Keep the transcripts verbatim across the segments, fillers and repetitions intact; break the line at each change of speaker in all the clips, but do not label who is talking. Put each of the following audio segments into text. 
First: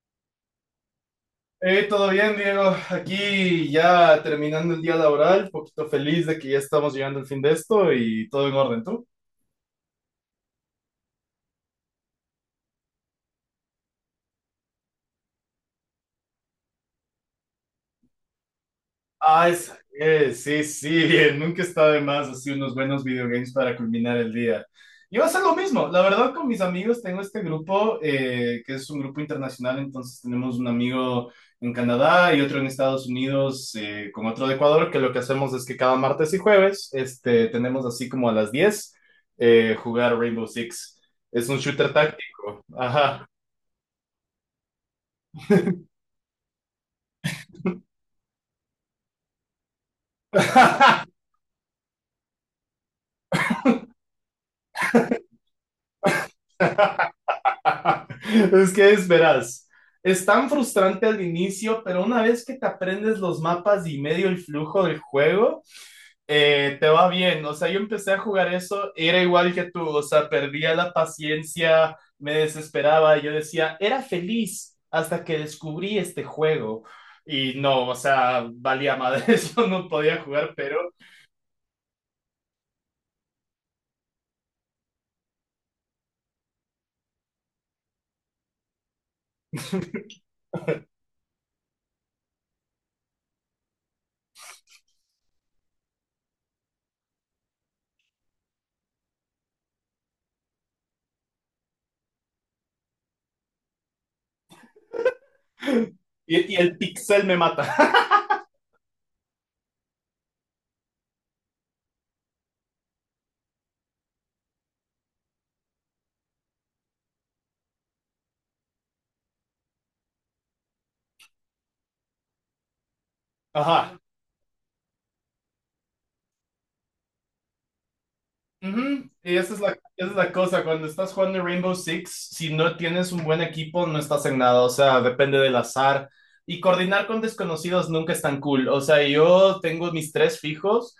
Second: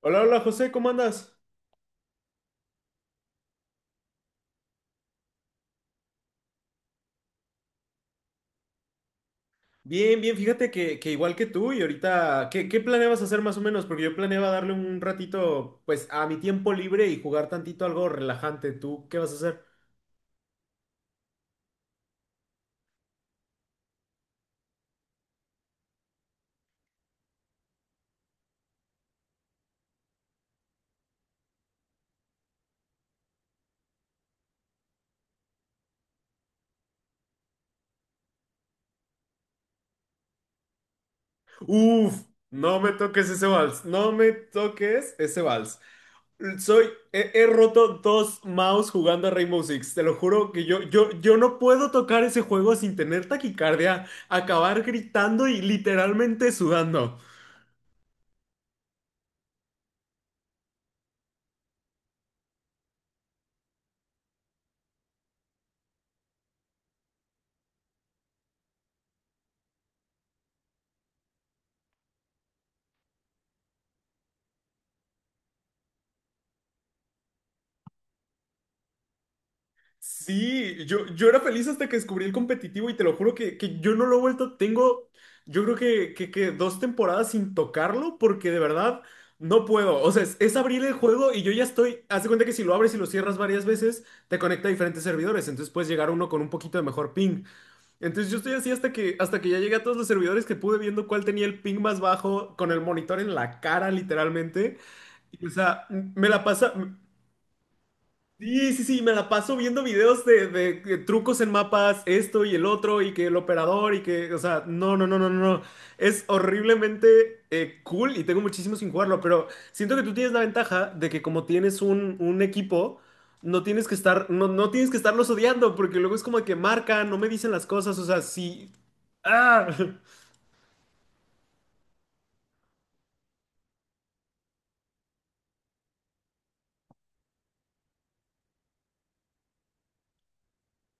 Hola, hola José, ¿cómo andas?
Eh, todo bien, Diego. Aquí ya terminando el día laboral, poquito feliz de que ya estamos llegando al fin de esto y todo en orden. ¿Tú?
Bien, bien, fíjate que, que igual que tú. Y ahorita, ¿qué, qué planeabas hacer más o menos? Porque yo planeaba darle un ratito, pues, a mi tiempo libre y jugar tantito algo relajante. ¿Tú qué vas a
Ay,
hacer?
Samuel, sí, sí, bien, nunca está de más así unos buenos videogames para culminar el día. Yo voy a hacer lo mismo, la verdad con mis amigos tengo este grupo, eh, que es un grupo internacional, entonces tenemos un amigo en Canadá y otro en Estados Unidos, eh, con otro de Ecuador, que lo que hacemos es que cada martes y jueves, este, tenemos así como a las diez eh, jugar Rainbow Six. Es un shooter
Uf,
táctico,
no me
ajá.
toques ese vals, no me toques ese vals. Soy, he, he roto dos mouse jugando a Rainbow Six. Te lo juro que yo, yo, yo no puedo tocar ese juego sin tener taquicardia, acabar gritando y literalmente sudando.
Es que es verás. Es tan frustrante al inicio, pero una vez que te aprendes los mapas y medio el flujo del juego, eh, te va bien. O sea, yo empecé a jugar eso, era igual que tú, o sea, perdía la paciencia, me desesperaba, yo decía, era feliz hasta que descubrí este juego. Y no, o sea, valía madre, yo no podía jugar, pero.
Sí, yo, yo era feliz hasta que descubrí el competitivo, y te lo juro que, que yo no lo he vuelto. Tengo, yo creo que, que, que dos temporadas sin tocarlo, porque de verdad no puedo. O sea, es, es abrir el juego y yo ya estoy. Haz de cuenta que si lo abres y lo cierras varias veces, te conecta a diferentes servidores, entonces puedes llegar a uno con un poquito de mejor ping. Entonces yo estoy así hasta que, hasta que ya llegué a todos los servidores que pude, viendo cuál tenía el ping más bajo, con el monitor en la cara, literalmente. Y, o sea, me la
Y, y
pasa.
el pixel me mata.
Sí, sí, sí, me la paso viendo videos de, de- de trucos en mapas, esto y el otro, y que el operador, y que, o sea, no, no, no, no, no, no. Es horriblemente eh, cool y tengo muchísimo sin jugarlo, pero siento que tú tienes la ventaja de que como tienes un, un equipo, no tienes que
Ajá.
estar, no, no tienes que estarlos odiando, porque luego es como que marcan, no me dicen las cosas, o sea, sí,
Ujú. Y esa es
ah,
la, esa es la cosa, cuando estás jugando Rainbow Six, si no tienes un buen equipo, no estás en nada, o sea, depende del azar. Y coordinar con desconocidos nunca es tan cool, o sea, yo tengo mis tres fijos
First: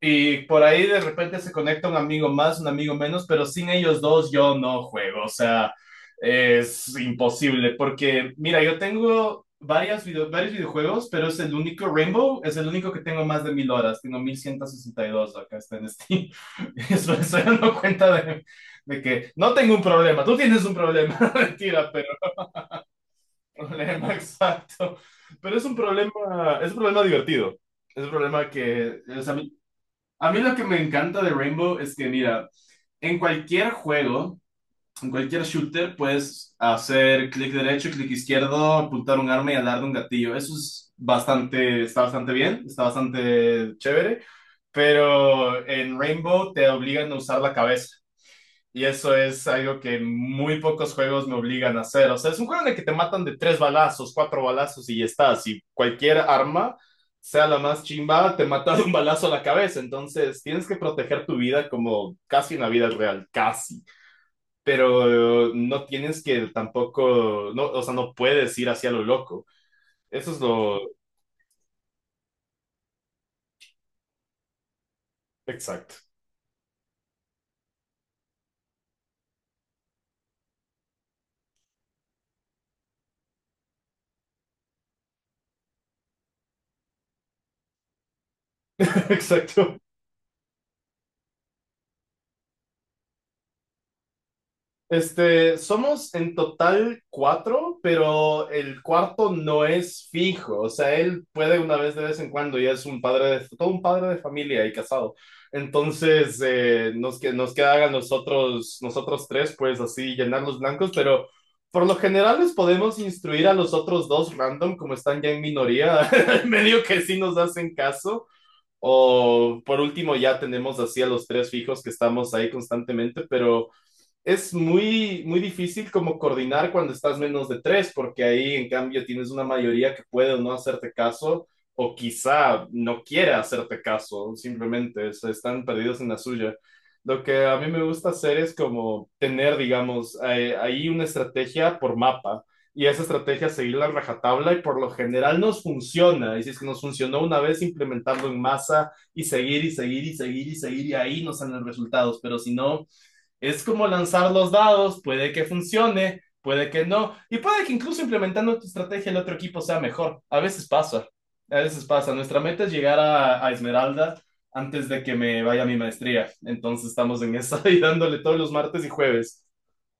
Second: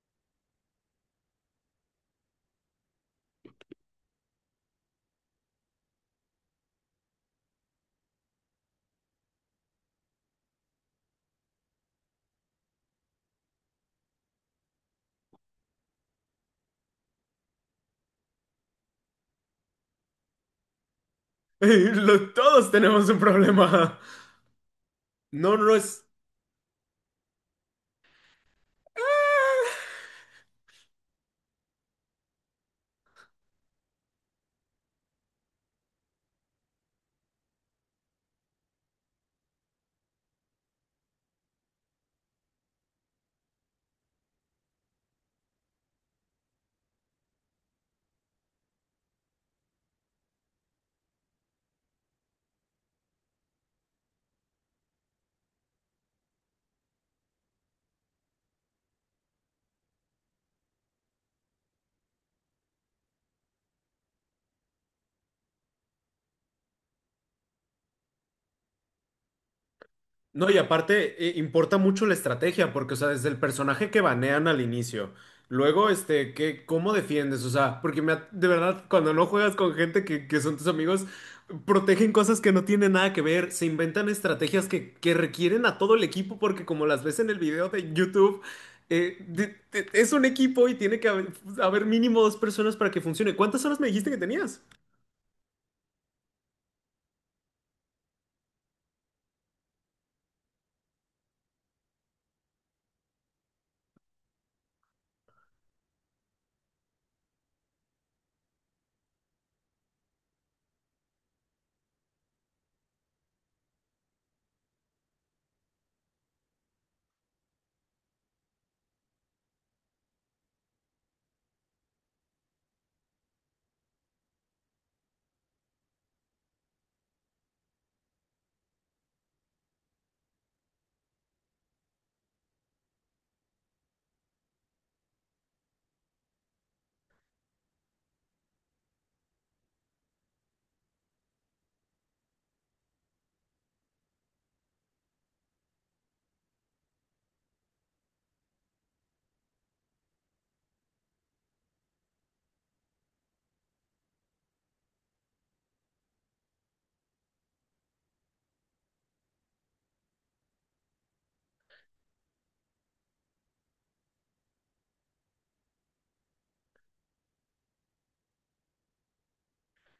y por ahí de repente se conecta un amigo más, un amigo menos, pero sin ellos dos yo no juego, o sea, es imposible, porque mira, yo tengo varias video- varios videojuegos, pero es el único, Rainbow es el único que tengo más de mil horas, tengo mil ciento sesenta y dos acá está en Steam, eso me estoy dando cuenta de, de que no tengo un problema, tú tienes un problema, mentira, pero
lo- todos tenemos un problema.
problema exacto,
No,
pero
no,
es
no,
un
es...
problema, es un problema divertido. Es un problema que, o sea, a mí lo que me encanta de Rainbow es que, mira, en cualquier juego, en cualquier shooter, puedes hacer clic derecho, clic izquierdo, apuntar un arma y alar de un gatillo. Eso es bastante, está bastante bien, está bastante chévere, pero en Rainbow te obligan a usar la cabeza. Y eso es algo que muy pocos juegos me obligan a hacer. O sea, es un juego en el que te matan de tres balazos, cuatro balazos y ya estás. Y cualquier arma, sea la más chimba, te mata de un balazo a la cabeza. Entonces, tienes que proteger tu vida como casi una vida real, casi. Pero eh, no tienes que tampoco, no, o sea, no puedes ir hacia lo loco. Eso es
No, y
lo
aparte eh, importa mucho la estrategia, porque, o sea, desde el personaje que banean al inicio, luego,
exacto,
este, que, ¿cómo defiendes? O sea, porque me ha- de verdad, cuando no juegas con gente que, que son tus amigos, protegen cosas que no tienen nada que ver, se inventan estrategias que, que requieren a todo el equipo, porque como las ves en el video de YouTube, eh, de-
exacto.
de- es un equipo y tiene que haber, haber mínimo dos personas para que funcione. ¿Cuántas horas me dijiste que tenías?
Este, somos en total cuatro, pero el cuarto no es fijo. O sea, él puede una vez de vez en cuando, ya es un padre de, todo un padre de familia y casado. Entonces, eh, nos, que- nos queda a nosotros, nosotros tres, pues así, llenar los blancos, pero por lo general les podemos instruir a los otros dos random, como están ya en minoría, medio que sí nos hacen caso. O por último, ya tenemos así a los tres fijos que estamos ahí constantemente, pero es muy, muy difícil como coordinar cuando estás menos de tres, porque ahí en cambio tienes una mayoría que puede o no hacerte caso, o quizá no quiera hacerte caso, simplemente se están perdidos en la suya. Lo que a mí me gusta hacer es como tener, digamos, eh, ahí una estrategia por mapa y esa estrategia seguirla en rajatabla y por lo general nos funciona. Y si es que nos funcionó una vez, implementarlo en masa y seguir y seguir y seguir y seguir y ahí nos salen los resultados. Pero si no, es como lanzar los dados, puede que funcione, puede que no, y puede que incluso implementando tu estrategia el otro equipo sea mejor. A veces pasa, a veces pasa. Nuestra meta es llegar a, a Esmeralda antes de que me vaya a mi maestría. Entonces estamos en esa y dándole todos los martes y jueves.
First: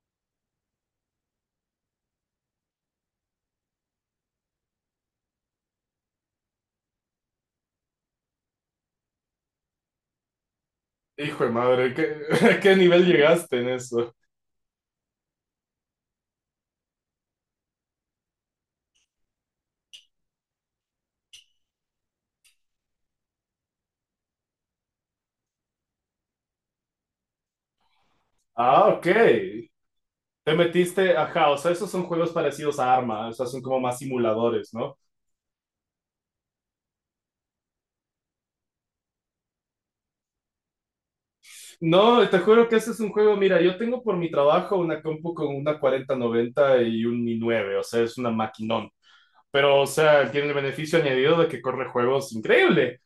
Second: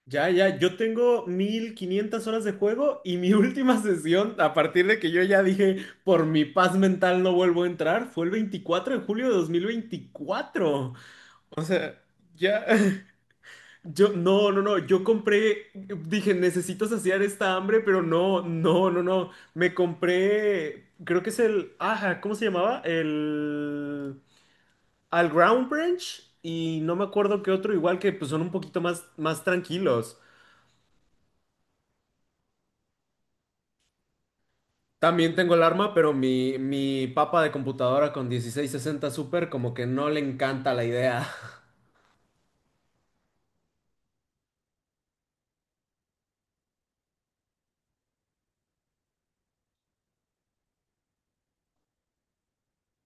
Ya, ya, yo tengo mil quinientas horas de juego. Y mi última sesión, a partir de que yo ya dije, por mi paz mental no vuelvo a entrar, fue el veinticuatro de julio de dos mil veinticuatro.
Hijo de
O
madre.
sea,
¿qué,
ya,
qué nivel llegaste en
yo,
eso?
no, no, no, yo compré, dije, necesito saciar esta hambre. Pero no, no, no, no, me compré, creo que es el, ajá, ¿cómo se llamaba? El, al Ground Branch, y no me acuerdo qué otro, igual que pues son un poquito
Ah,
más,
ok.
más tranquilos.
Te metiste, ajá, o sea, esos son juegos parecidos a Arma, o sea, son como más simuladores, ¿no?
También tengo el arma, pero mi, mi papa de computadora con dieciséis sesenta Super como que no le encanta la idea.
No, te juro que ese es un juego, mira, yo tengo por mi trabajo una compu con una cuarenta noventa y un i nueve, o sea, es una maquinón. Pero, o sea, tiene el beneficio añadido de que corre juegos increíble.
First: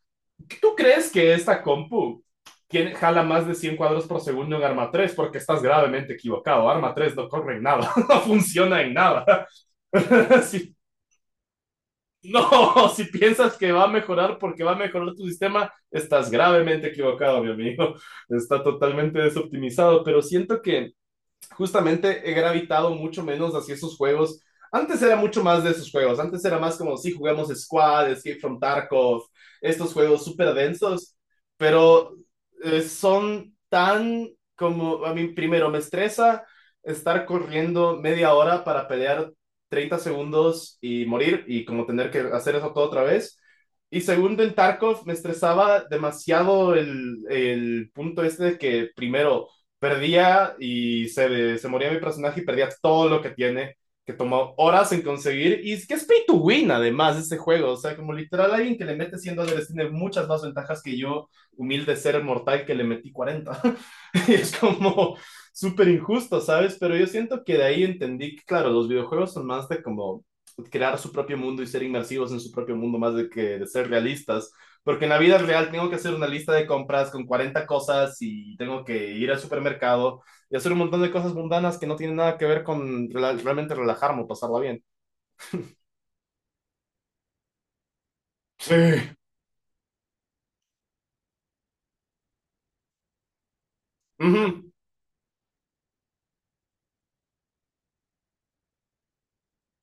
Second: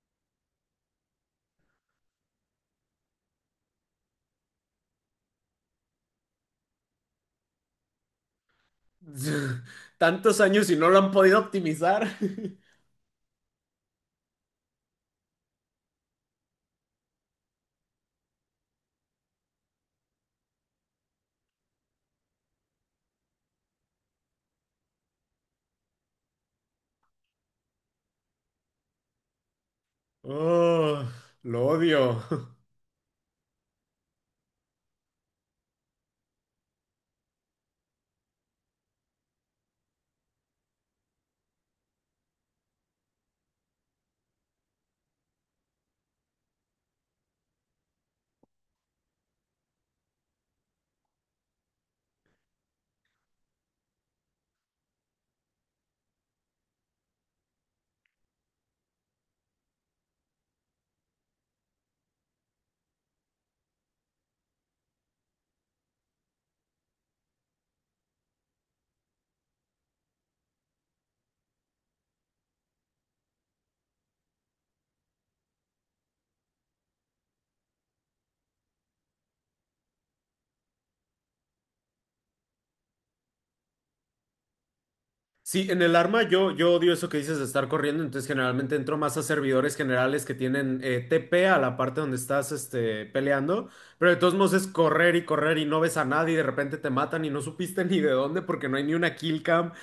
¿Tú crees que esta compu tiene, jala más de cien cuadros por segundo en Arma tres? Porque estás gravemente equivocado. Arma tres no corre en nada, no funciona en nada.
Tantos años y
Si-
no lo han podido optimizar.
no, si piensas que va a mejorar porque va a mejorar tu sistema, estás gravemente equivocado, mi amigo, está totalmente desoptimizado, pero siento que justamente he gravitado mucho menos hacia esos juegos. Antes era mucho más de esos juegos, antes era más como si sí, jugamos Squad, Escape from Tarkov, estos juegos súper
Oh,
densos,
lo
pero
odio.
eh, son tan como, a mí primero me estresa estar corriendo media hora para pelear treinta segundos y morir y como tener que hacer eso todo otra vez. Y segundo, en Tarkov me estresaba demasiado el, el punto este de que primero perdía y se, se moría mi personaje y perdía todo lo que tiene, que tomó horas en conseguir y es que es pay to win además ese juego, o sea, como literal alguien que le mete cien dólares tiene muchas más ventajas que yo, humilde ser mortal que le metí cuarenta. Y es como súper injusto, ¿sabes? Pero yo siento que de ahí entendí que, claro, los videojuegos son más de como crear su propio mundo y ser inmersivos en su propio mundo, más de que de ser realistas. Porque en la vida real tengo que hacer una lista de compras con cuarenta cosas y tengo que ir al supermercado y hacer un montón de cosas mundanas que no tienen nada que ver con rela- realmente relajarme o pasarla bien.
Sí, en el arma yo, yo odio eso que dices de estar corriendo, entonces generalmente
Sí.
entro más a servidores generales que tienen eh, T P a la parte donde estás este, peleando, pero de todos modos es
Ujú.
correr y correr y no ves a nadie y de repente te matan y no supiste ni de dónde, porque no hay ni una kill cam.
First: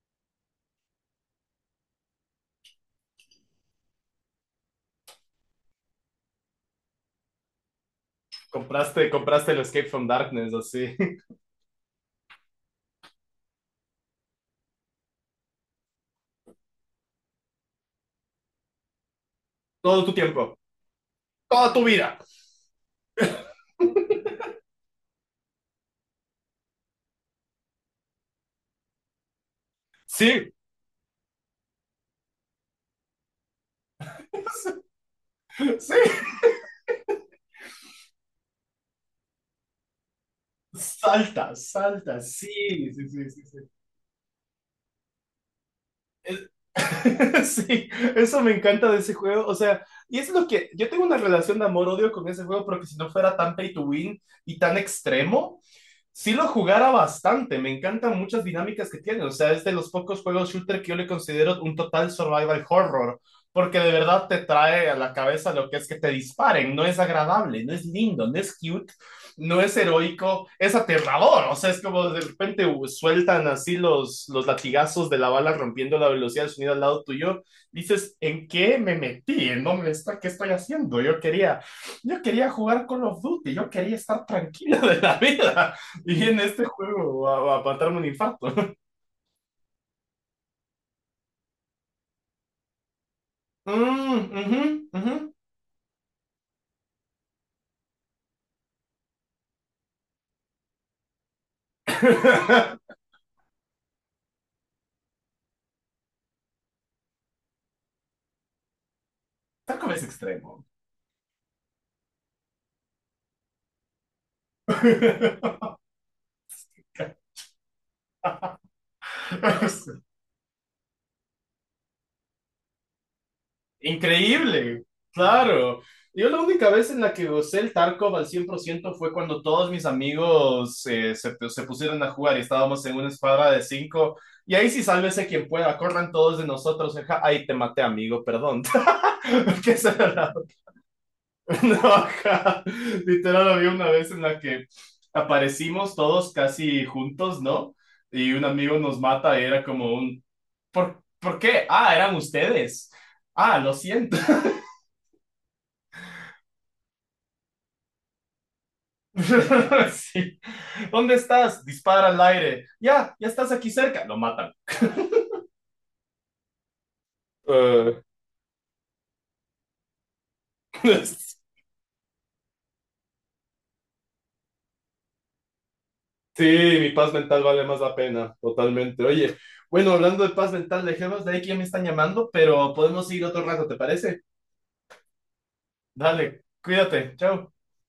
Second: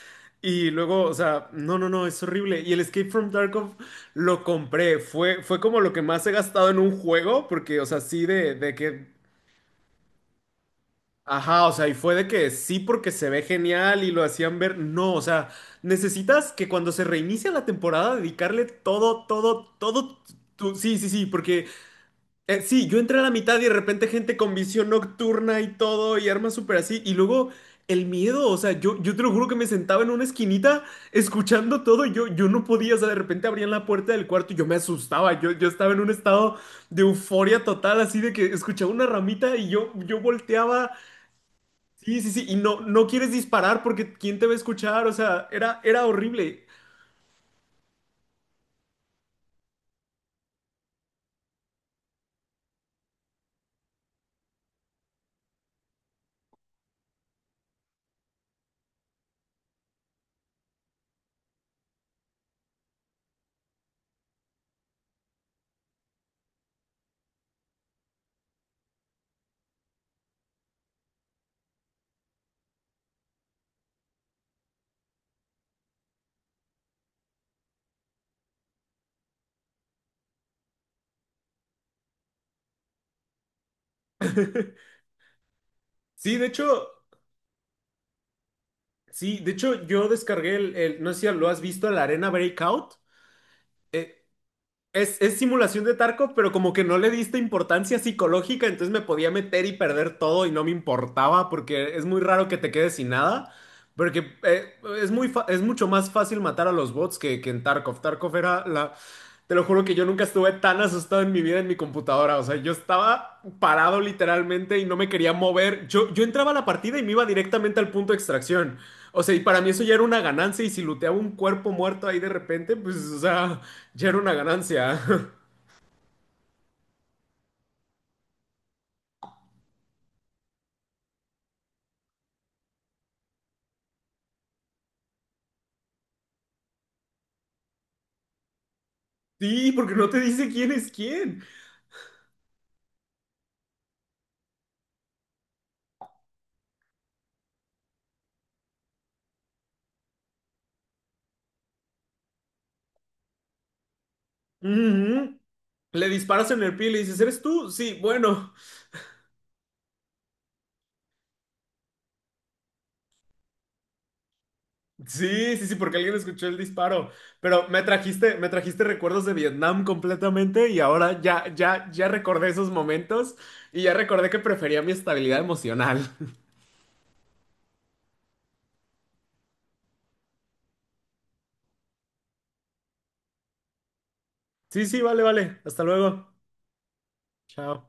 Y luego, o sea, no, no, no, es horrible. Y el Escape from Tarkov lo compré, fue, fue como lo que más he gastado en un juego porque, o sea, sí de, de
Compraste,
que...
compraste el Escape from Darkness, así.
Ajá, o sea, y fue de que sí porque se ve genial y lo hacían ver. No, o sea, necesitas que cuando se reinicia la temporada dedicarle todo, todo,
Todo tu
todo.
tiempo,
Tu... Sí, sí, sí, porque
toda tu vida.
eh, sí, yo entré a la mitad y de repente gente con visión nocturna y todo y armas súper así. Y luego el miedo, o sea, yo, yo te lo juro que me sentaba en una
Sí,
esquinita escuchando todo. Y Yo, yo no podía, o sea, de repente abrían la puerta del cuarto y yo me asustaba. Yo, yo estaba en un
sí.
estado de euforia total, así de que escuchaba una ramita y yo, yo volteaba.
Salta,
Sí,
salta,
sí, sí,
sí,
y no, no
sí,
quieres
sí, sí. Sí.
disparar porque ¿quién te va a escuchar? O sea, era, era
Es-
horrible.
sí, eso me encanta de ese juego. O sea, y es lo que yo tengo una relación de amor-odio con ese juego porque si no fuera tan pay to win y tan extremo, sí lo jugara bastante. Me encantan muchas dinámicas que tiene. O sea, es de los pocos juegos shooter que yo le considero un total survival horror. Porque de verdad te trae a la cabeza lo que es que te disparen. No es agradable, no es lindo, no es cute, no es heroico, es aterrador. O sea, es como de repente uh, sueltan así los, los latigazos de la bala rompiendo la velocidad del sonido al lado tuyo. Dices, ¿en qué me metí? ¿En dónde está? ¿Qué estoy haciendo? Yo quería, yo quería jugar Call of Duty, yo quería estar tranquilo de la vida. Y
Sí,
en
de
este
hecho,
juego, a, a matarme un infarto.
sí, de hecho yo descargué el, el- no sé si lo has visto, la Arena Breakout.
Mm,
Eh,
ujú, ujú.
es, es simulación de Tarkov, pero como que no le diste importancia psicológica, entonces me podía meter y perder todo y no me importaba porque es muy raro que te quedes sin nada. Porque eh, es muy fa- es mucho más fácil matar a los bots que, que en Tarkov. Tarkov era la... Te lo juro
Taco
que
es
yo nunca estuve
extremo.
tan asustado en mi vida en mi computadora. O sea, yo estaba parado literalmente y no me quería mover. Yo, yo entraba a la partida y me iba directamente al punto de extracción. O sea, y para mí eso ya era una ganancia. Y si looteaba un cuerpo muerto ahí de repente, pues, o sea, ya era una
Increíble,
ganancia.
claro. Yo la única vez en la que gocé el Tarkov al cien por ciento fue cuando todos mis amigos eh, se, se pusieron a jugar y estábamos en una escuadra de cinco. Y ahí sí, sálvese quien pueda, corran todos de nosotros. Ajá. Ay, te maté, amigo, perdón. Que
Sí, porque
esa.
no te dice quién es quién.
No, ajá. Literal, había una vez en la que aparecimos todos casi juntos, ¿no? Y un amigo nos mata y era como un... ¿Por, ¿por qué? Ah, eran ustedes. Ah, lo siento.
Ujú. Le disparas en el pie y le dices, ¿eres tú? Sí, bueno.
Sí. ¿Dónde estás? Dispara al aire. Ya, ya estás aquí cerca. Lo matan.
Sí, sí, sí, porque alguien escuchó el disparo. Pero me
Eh,
trajiste, me trajiste recuerdos de Vietnam completamente, y ahora ya, ya, ya recordé esos momentos y ya recordé que prefería mi estabilidad emocional.
sí, mi paz mental vale más la pena, totalmente. Oye, bueno, hablando de paz mental, dejemos de ahí que ya me están llamando, pero podemos seguir otro rato, ¿te parece?
Sí, sí, vale, vale. Hasta luego.
Dale, cuídate, chao.
Chao.